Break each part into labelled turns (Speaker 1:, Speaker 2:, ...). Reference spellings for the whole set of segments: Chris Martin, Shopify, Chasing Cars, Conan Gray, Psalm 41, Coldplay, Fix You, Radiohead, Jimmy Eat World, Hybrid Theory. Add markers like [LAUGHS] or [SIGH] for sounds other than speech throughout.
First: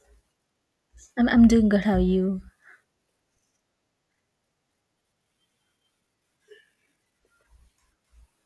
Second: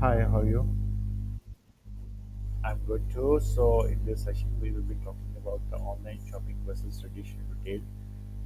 Speaker 1: Hi, how are you?
Speaker 2: I'm doing good. How are you?
Speaker 1: I'm good too. So, in this session, we will be talking about the online shopping versus traditional retail.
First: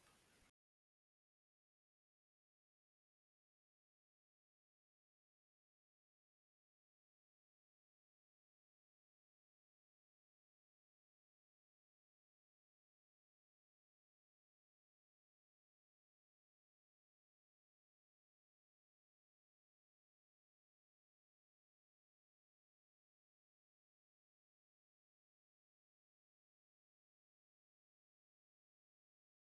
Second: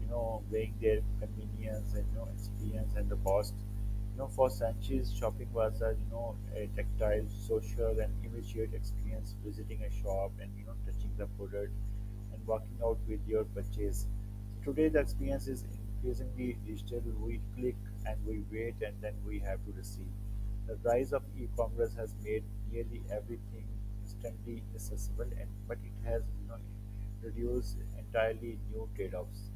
Speaker 1: Weighing their convenience and experience and the cost. For centuries, shopping was a you know a tactile, social, and immediate experience. Visiting a shop and touching the product and walking out with your purchase. So today, the experience is increasingly digital. We click and we wait, and then we have to receive. The rise of e-commerce has made nearly everything instantly accessible, and but it has reduced entirely new trade-offs.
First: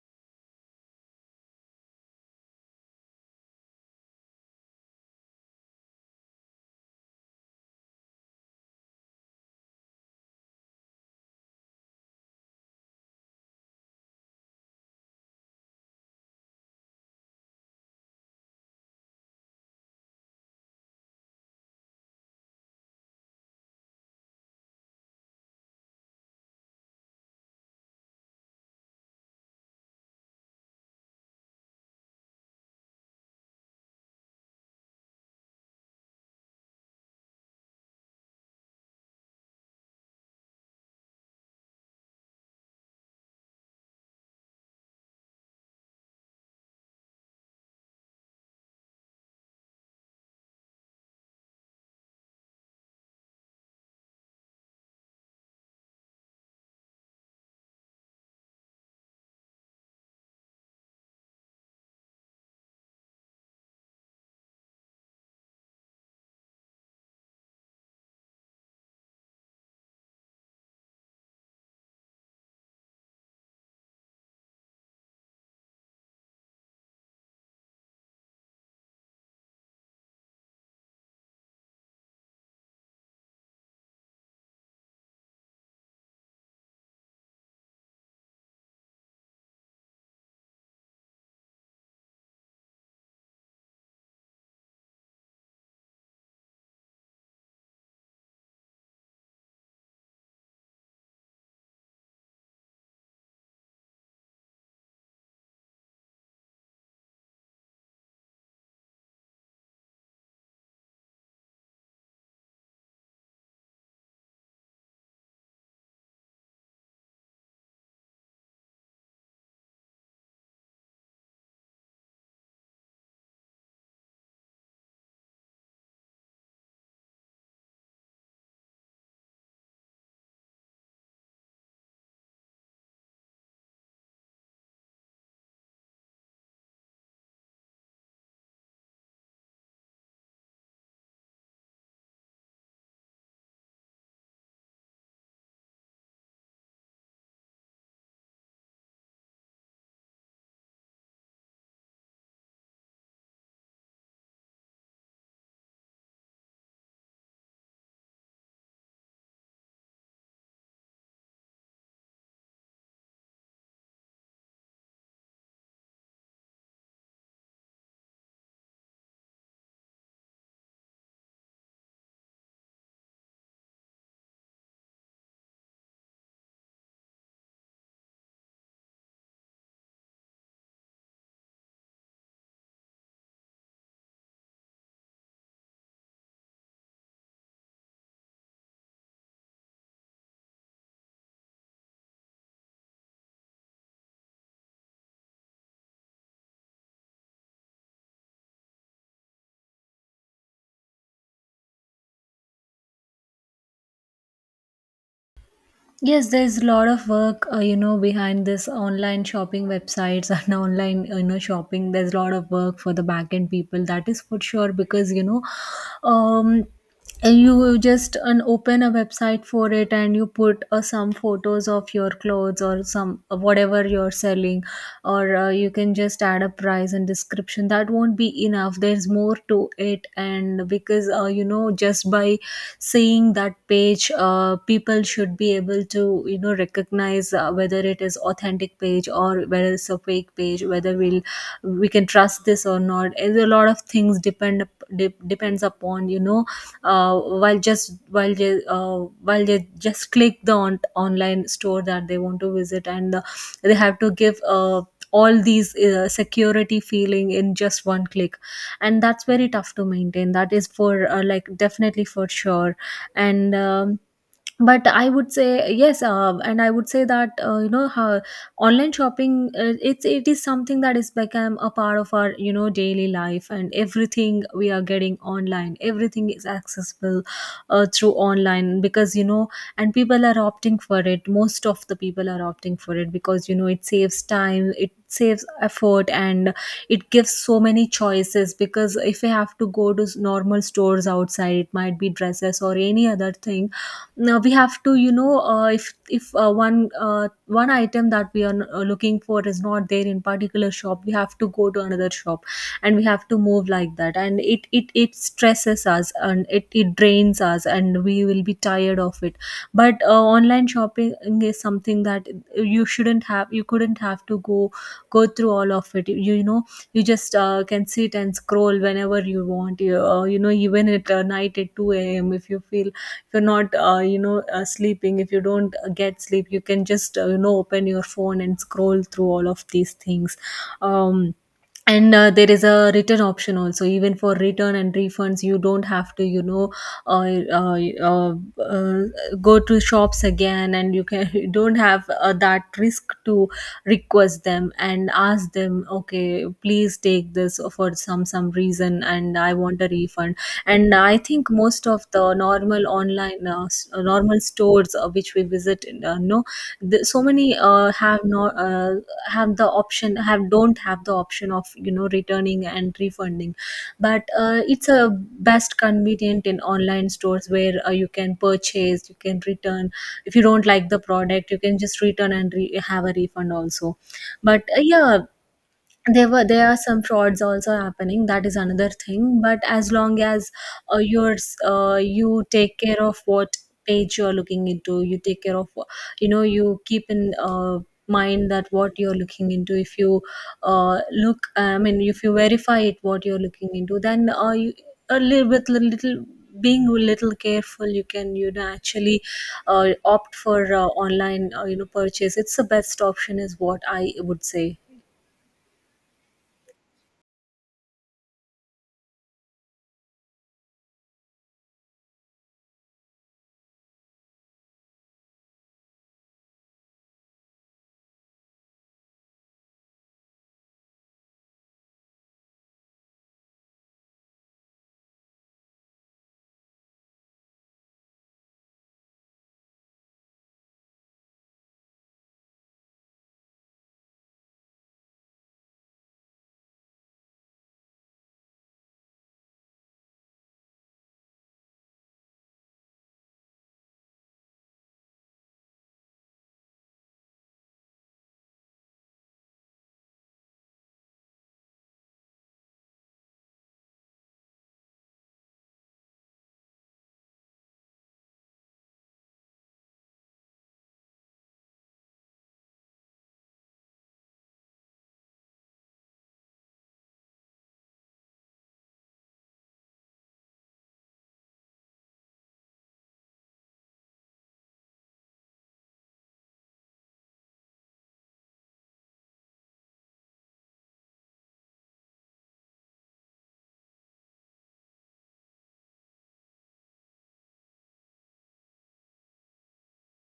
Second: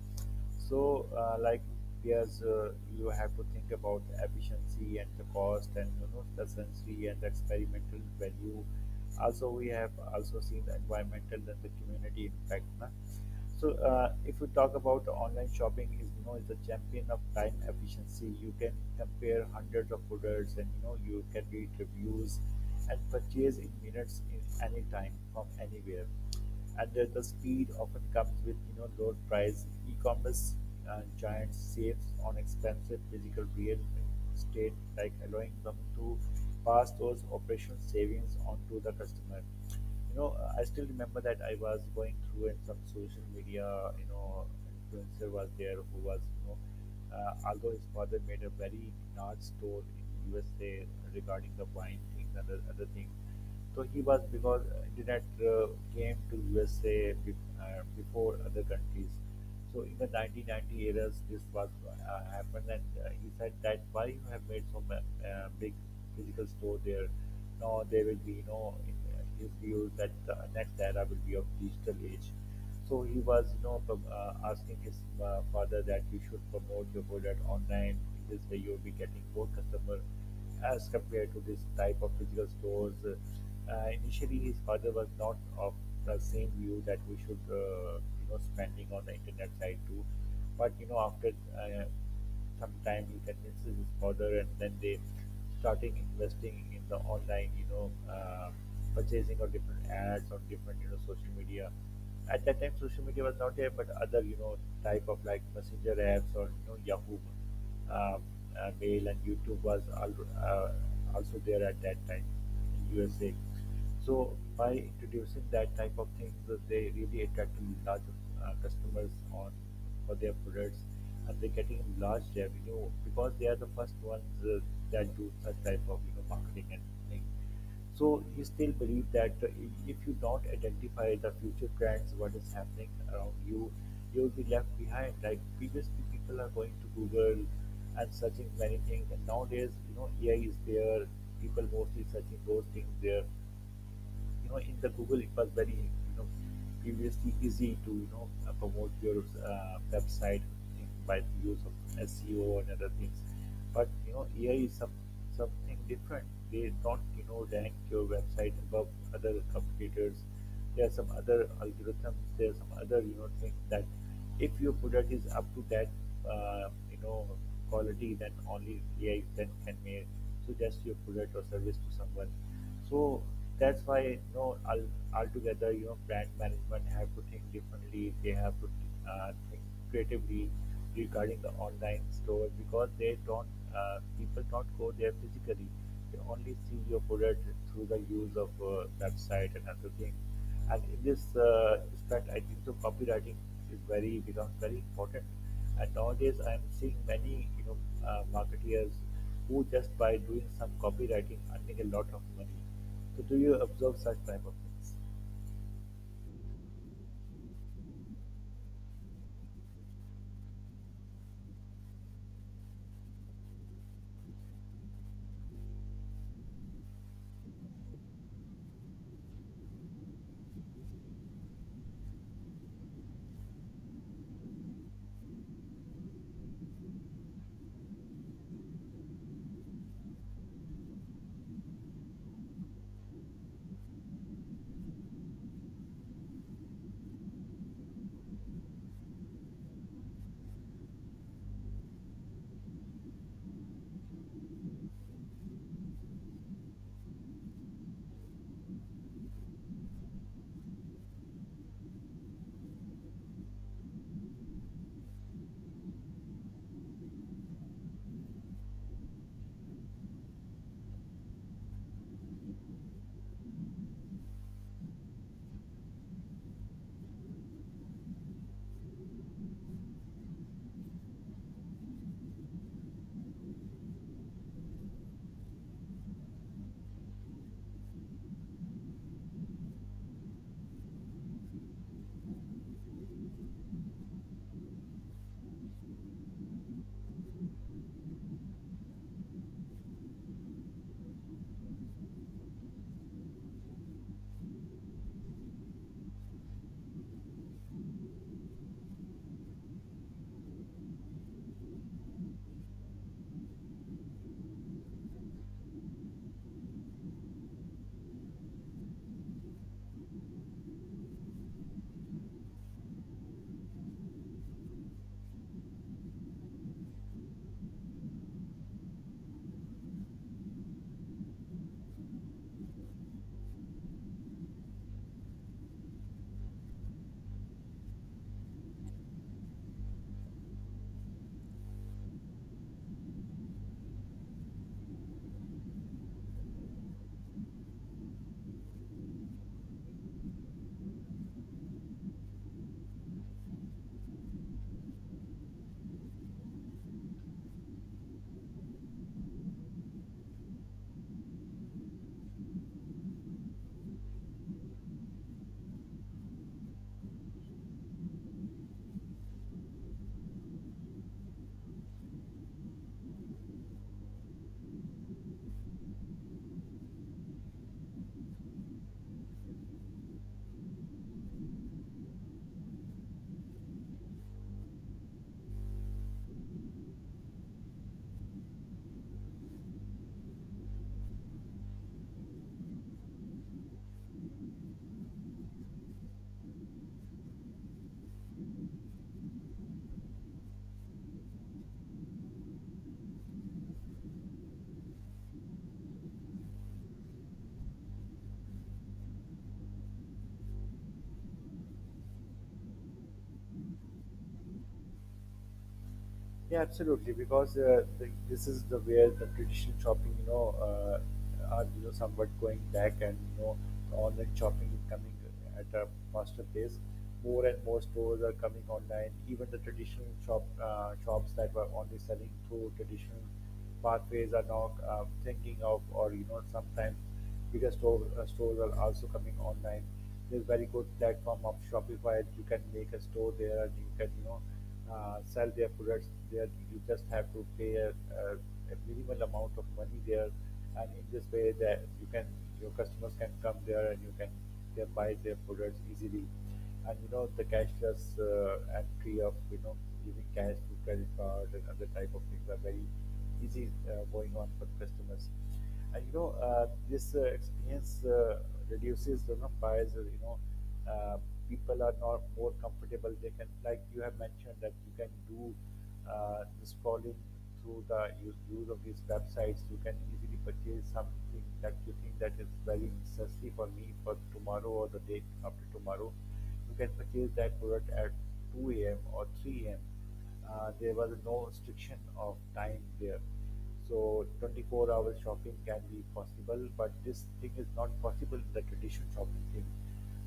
Speaker 1: So, like, there's you have to think about the efficiency and the cost, and the sensory and the experimental value. Also, we have also seen the environmental and the community impact. Na. So, if we talk about the online shopping, is is the champion of time efficiency. You can compare hundreds of products, and you can read reviews and purchase in minutes in any time from anywhere, and the speed often comes with lower price. E-commerce giants saves on expensive physical real estate, like allowing them to pass those operational savings on to the customer. you know I still remember that I was going through and some social media, influencer was there who was although his father made a very large store in USA regarding the wine things and the other things. So he was, because internet uh, came to USA, before other countries. So in the 1990 eras, this was happened, and he said that why you have made so big physical store there. Now there will be, in his view that the next era will be of digital age. So he was, asking his father that you should promote your product online. In this way, you will be getting more customer as compared to this type of physical stores. Initially, his father was not of the same view that we should, spending on the internet side too. But after uh, some time, he convinces his father, and then they starting investing in the online, purchasing of different ads on different, social media. At that time, social media was not there, but other, type of like messenger apps or Yahoo um, mail, and YouTube was also there at that time in USA. So by introducing that type of things, they really attracted large customers on for their products, and they're getting large revenue because they are the first ones that do such type of marketing and thing. So he still believe that if you don't identify the future trends, what is happening around you, you'll be left behind. Like previously, people are going to Google and searching many things, and nowadays, AI is there. People mostly searching those things there. In the Google it was very, previously easy to promote your website, by the use of SEO and other things. But AI is something different. They don't rank your website above other competitors. There are some other algorithms. There are some other, things that if your product is up to that uh, you know quality, then only AI then can may suggest your product or service to someone. So that's why, altogether, brand management have to think differently. They have to think creatively regarding the online store because they don't, people don't go there physically. They only see your product through the use of website and other things. And in this respect, I think so copywriting is very becomes very important. And nowadays, I am seeing many marketeers who just by doing some copywriting earning a lot of money. So, do you observe such type of things?
Speaker 2: Yes, there's a lot of work, behind this online shopping websites [LAUGHS] and online, shopping. There's a lot of work for the backend people. That is for sure because, um, you just an open a website for it, and you put some photos of your clothes or some uh, whatever you're selling, or you can just add a price and description. That won't be enough, there's more to it. And because just by seeing that page, people should be able to recognize whether it is authentic page or whether it's a fake page, whether we can trust this or not. And a lot of things depends upon uh, while just while they uh, while they just click the online store that they want to visit, and they have to give all these security feeling in just one click, and that's very tough to maintain. That is for like definitely for sure. And but I would say yes, and I would say that how online shopping, it is something that is become a part of our daily life, and everything we are getting online, everything is accessible through online, because and people are opting for it. Most of the people are opting for it because it saves time, it saves effort, and it gives so many choices. Because if you have to go to normal stores outside, it might be dresses or any other thing. Now we have to if one item that we are looking for is not there in particular shop, we have to go to another shop, and we have to move like that. And it stresses us, and it drains us, and we will be tired of it. But online shopping is something that you couldn't have to go through all of it. You, you just can sit and scroll whenever you want. You, you know, even at night at 2 a.m., if you feel, if you're not, sleeping, if you don't get sleep, you can just, open your phone and scroll through all of these things. Um, and there is a return option also. Even for return and refunds, you don't have to uh, uh, uh, uh, go to shops again, and you can [LAUGHS] you don't have that risk to request them and ask them, okay, please take this for some reason, and I want a refund. And I think most of the normal online normal stores which we visit, no the, so many have not have the option have don't have the option of returning and refunding. But it's a best convenient in online stores, where you can purchase, you can return. If you don't like the product, you can just return and have a refund also. But yeah, there are some frauds also happening, that is another thing. But as long as you take care of what page you're looking into, you take care of you keep in mind that what you're looking into, if you look I mean if you verify it, what you're looking into, then you, a little, little, being a little careful, you can actually opt for online purchase. It's the best option, is what I would say.
Speaker 1: Yeah, absolutely. Because this is the where the traditional shopping, are somewhat going back, and online shopping is coming at a faster pace. More and more stores are coming online. Even the traditional shops that were only selling through traditional pathways are now thinking of, or sometimes bigger store stores are also coming online. There's very good platform of Shopify. You can make a store there, and you can sell their products there. You just have to pay a minimal amount of money there, and in this way that you can, your customers can come there, and you can, they buy their products easily. And the cashless entry of giving cash through credit card and other type of things are very easy going on for customers. And this experience reduces bias. Uh, People are not more comfortable. They can, like you have mentioned, that you can do the scrolling through the use of these websites. You can easily purchase something that you think that is very necessary for me for tomorrow or the day after tomorrow. You can purchase that product at 2 a.m. or 3 a.m. There was no restriction of time there. So 24-hour shopping can be possible, but this thing is not possible in the traditional shopping thing.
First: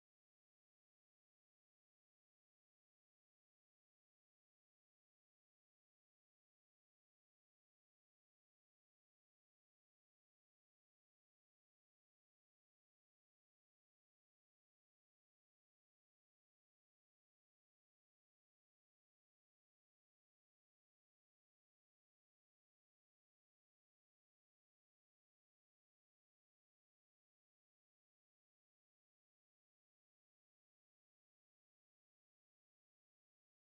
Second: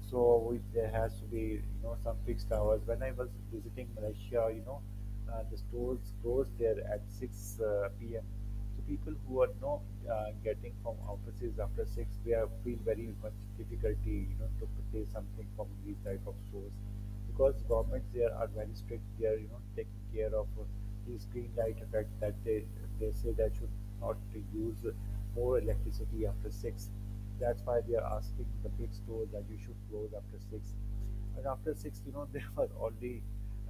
Speaker 1: So we, there has to be some fixed hours. When I was visiting Malaysia, the stores closed there at 6 p.m. So people who are not getting from offices after 6, they are feel very much difficulty, to purchase something from these type of stores, because governments there are very strict. They are, taking care of these green light effect that they say that should not to use more electricity after 6. That's why they are asking the big stores that you should close after 6. But after 6, [LAUGHS] there were only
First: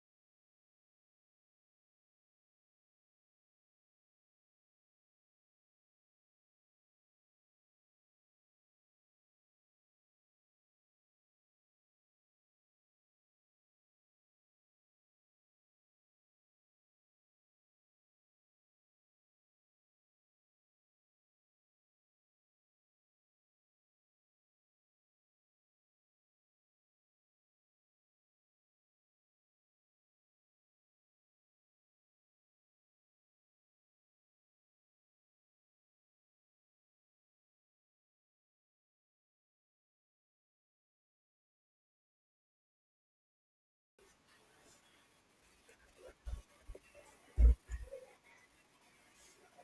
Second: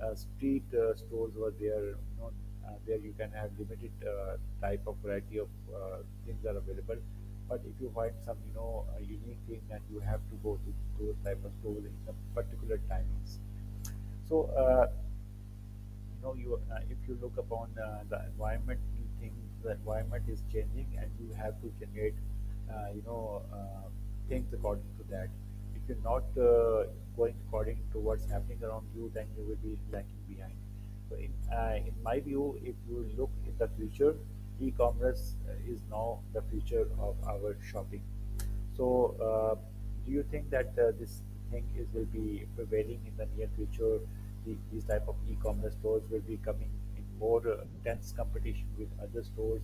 Speaker 1: street stores were there. There you can have limited type of variety of things are available. But if you find some, a unique thing, then you have to go to those type of stores in some particular timings. So. You know you If you look upon the environment, you think the environment is changing and you have to generate uh, you know uh, things according to that. If you're not going according to what's happening around you, then you will be lagging behind. So in my view, if you look in the future, e-commerce is now the future of our shopping. So, do you think that this thing is will be prevailing in the near future? These type of e-commerce stores will be coming in more intense competition with other stores.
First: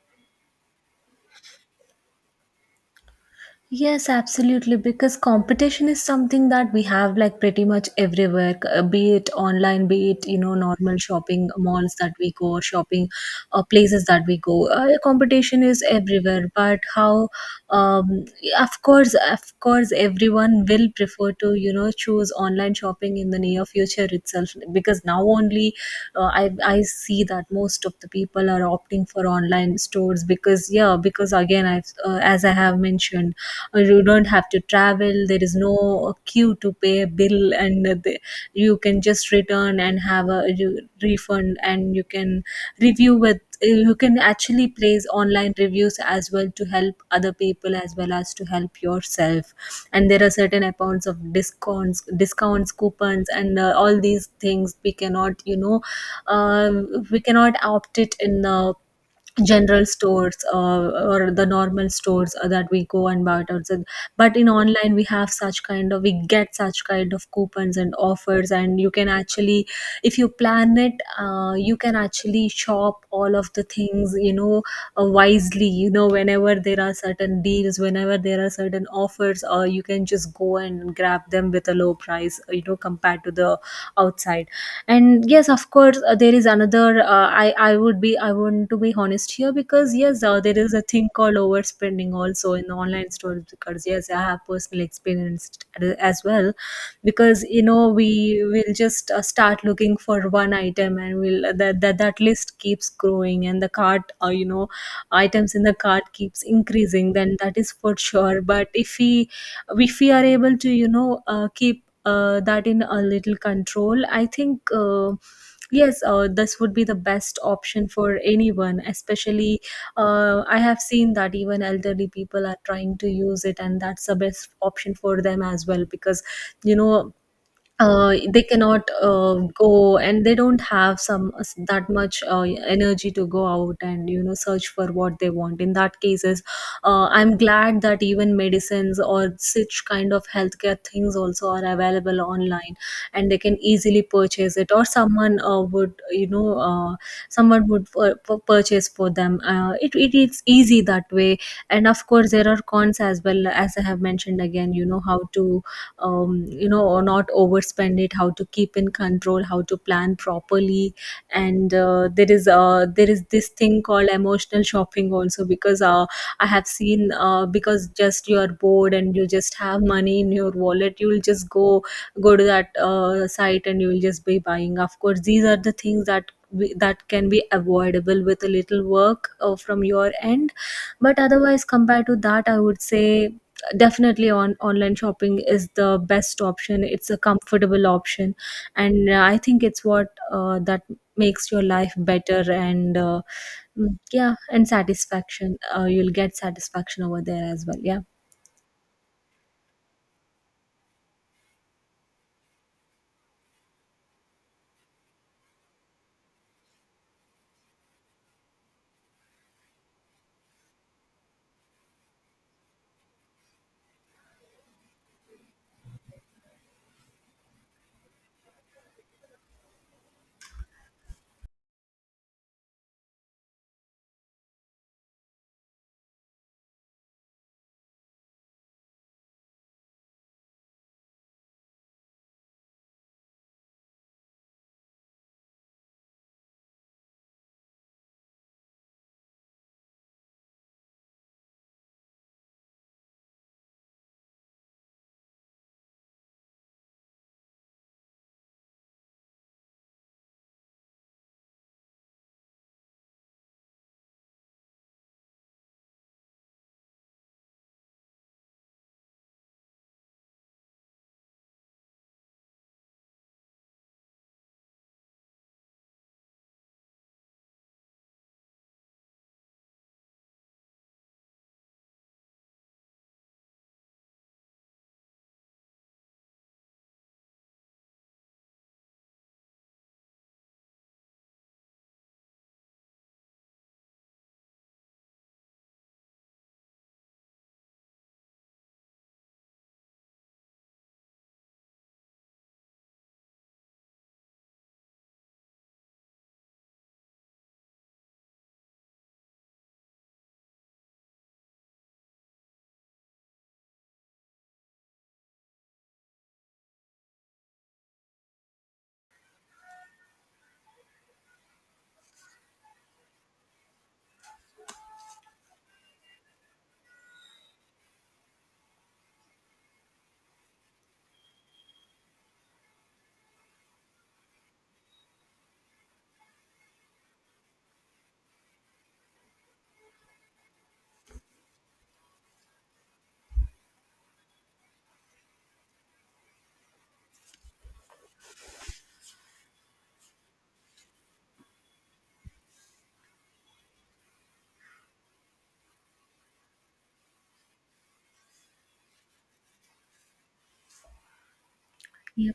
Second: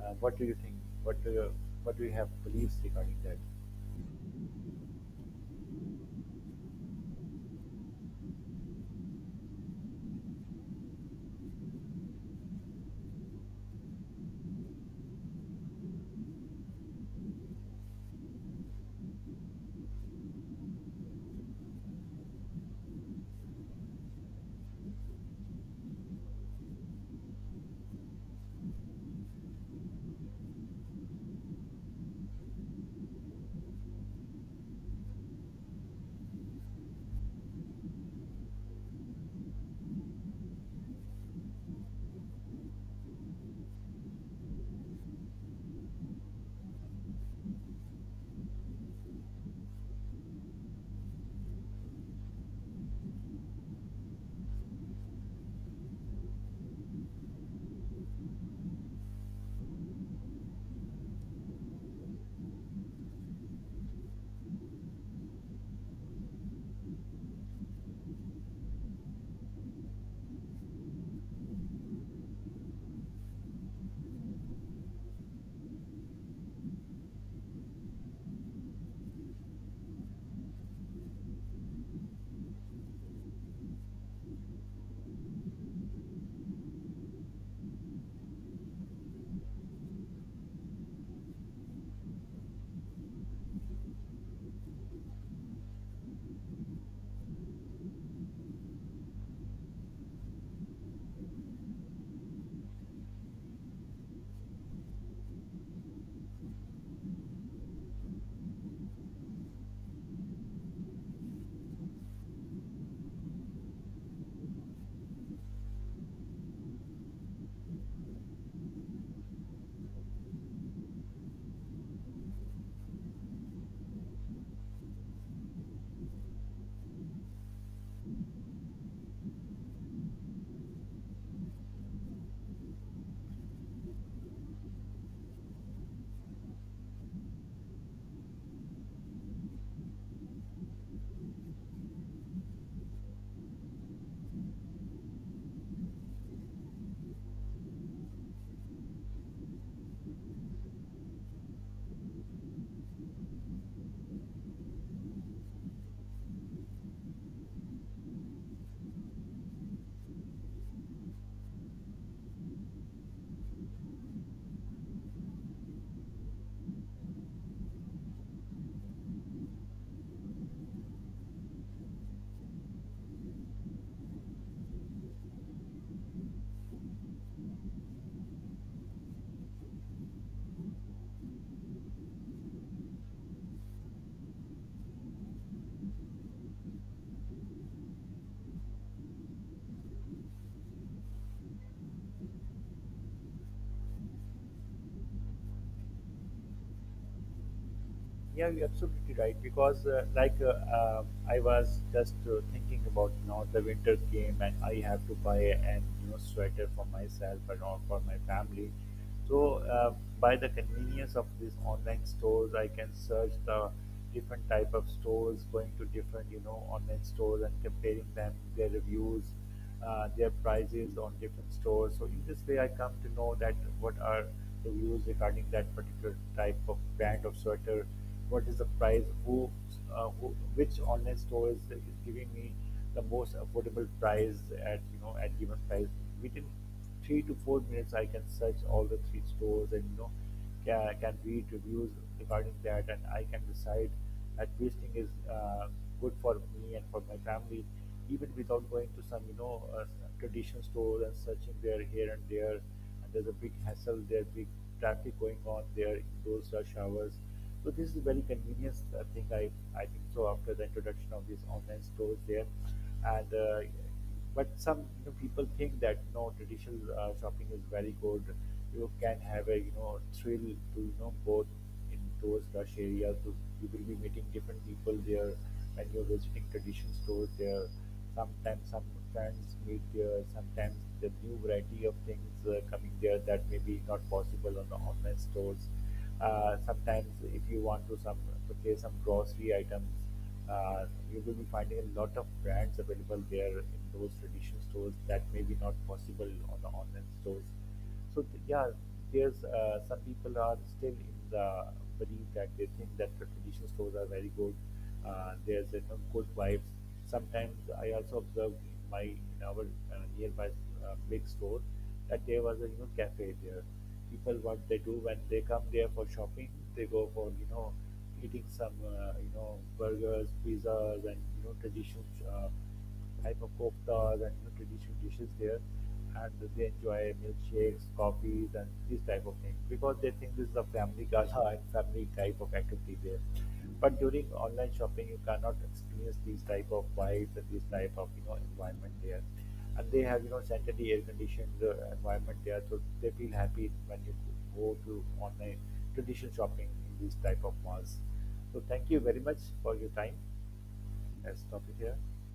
Speaker 1: What do you think? What do you, what do you have beliefs regarding that?
Speaker 2: Yes, absolutely. Because competition is something that we have, like, pretty much everywhere, be it online, be it, normal shopping malls that we go, shopping places that we go. Competition is everywhere. But um, of course, everyone will prefer to, choose online shopping in the near future itself. Because now only I see that most of the people are opting for online stores, because, yeah, because again, as I have mentioned, or you don't have to travel, there is no queue to pay a bill. And you can just return and have a refund, and you can review with you can actually place online reviews as well to help other people as well as to help yourself. And there are certain accounts of discounts, coupons, and all these things we cannot we cannot opt it in the general stores, or the normal stores that we go and buy it outside. But in online we have such kind of, we get such kind of coupons and offers, and you can actually, if you plan it, you can actually shop all of the things, wisely, whenever there are certain deals, whenever there are certain offers, or you can just go and grab them with a low price, compared to the outside. And yes, of course, there is another, I want to be honest here, because yes, there is a thing called overspending also in online stores, because yes, I have personal experience as well. Because we will just start looking for one item, and we'll that list keeps growing, and the cart, items in the cart keeps increasing, then that is for sure. But if we are able to keep that in a little control, I think yes, this would be the best option for anyone, especially I have seen that even elderly people are trying to use it, and that's the best option for them as well. Because you know they cannot go, and they don't have some that much energy to go out and search for what they want in that cases. I'm glad that even medicines or such kind of healthcare things also are available online, and they can easily purchase it, or someone would someone would purchase for them. It is easy that way. And of course there are cons as well, as I have mentioned again, how to or not overspend it, how to keep in control, how to plan properly. And there is this thing called emotional shopping also. Because I have seen, because just you are bored, and you just have money in your wallet, you'll just go to that site, and you'll just be buying. Of course these are the things that that can be avoidable with a little work from your end. But otherwise, compared to that, I would say definitely on online shopping is the best option. It's a comfortable option, and I think it's what that makes your life better. And yeah, and satisfaction, you'll get satisfaction over there as well. Yeah.
Speaker 1: Yeah, you're absolutely right. Because uh, I was just thinking about now the winter came and I have to buy an, sweater for myself and all for my family. So, by the convenience of these online stores, I can search the different type of stores, going to different, online stores, and comparing them, their reviews, their prices on different stores. So in this way, I come to know that what are the views regarding that particular type of brand of sweater, what is the price, who, which online store is giving me the most affordable price at, at given price. We didn't, 3 to 4 minutes I can search all the 3 stores, and can read reviews regarding that, and I can decide that which thing is good for me and for my family, even without going to some, traditional stores, and searching there here and there. And there's a big hassle there, big traffic going on there in those rush hours. So this is a very convenient thing, I think so, after the introduction of these online stores there. And but some, people think that traditional shopping is very good. You can have a, thrill to go in those rush areas. To, you will be meeting different people there when you're visiting traditional stores there. Sometimes some friends meet there. Sometimes the new variety of things coming there that may be not possible on the online stores. Sometimes, if you want to some, purchase some grocery items, uh, you will be finding a lot of brands available there in those traditional stores that may be not possible on the online stores. So yeah, there's some people are still in the belief that they think that the traditional stores are very good. There's a, good vibes. Sometimes I also observed in my, in our nearby big store that there was a, cafe there. People what they do when they come there for shopping, they go for eating some, burgers, pizzas, and traditional uh, type of koftas, and traditional dishes there, and they enjoy milkshakes, coffees, and these type of things, because they think this is a family gala [LAUGHS] and family type of activity there. But during online shopping, you cannot experience these type of vibes and these type of, environment there, and they have, sanitary, air conditioned environment there, so they feel happy when you go to online, traditional shopping in these type of malls. So thank you very much for your time. Let's stop it here.
Speaker 2: yeah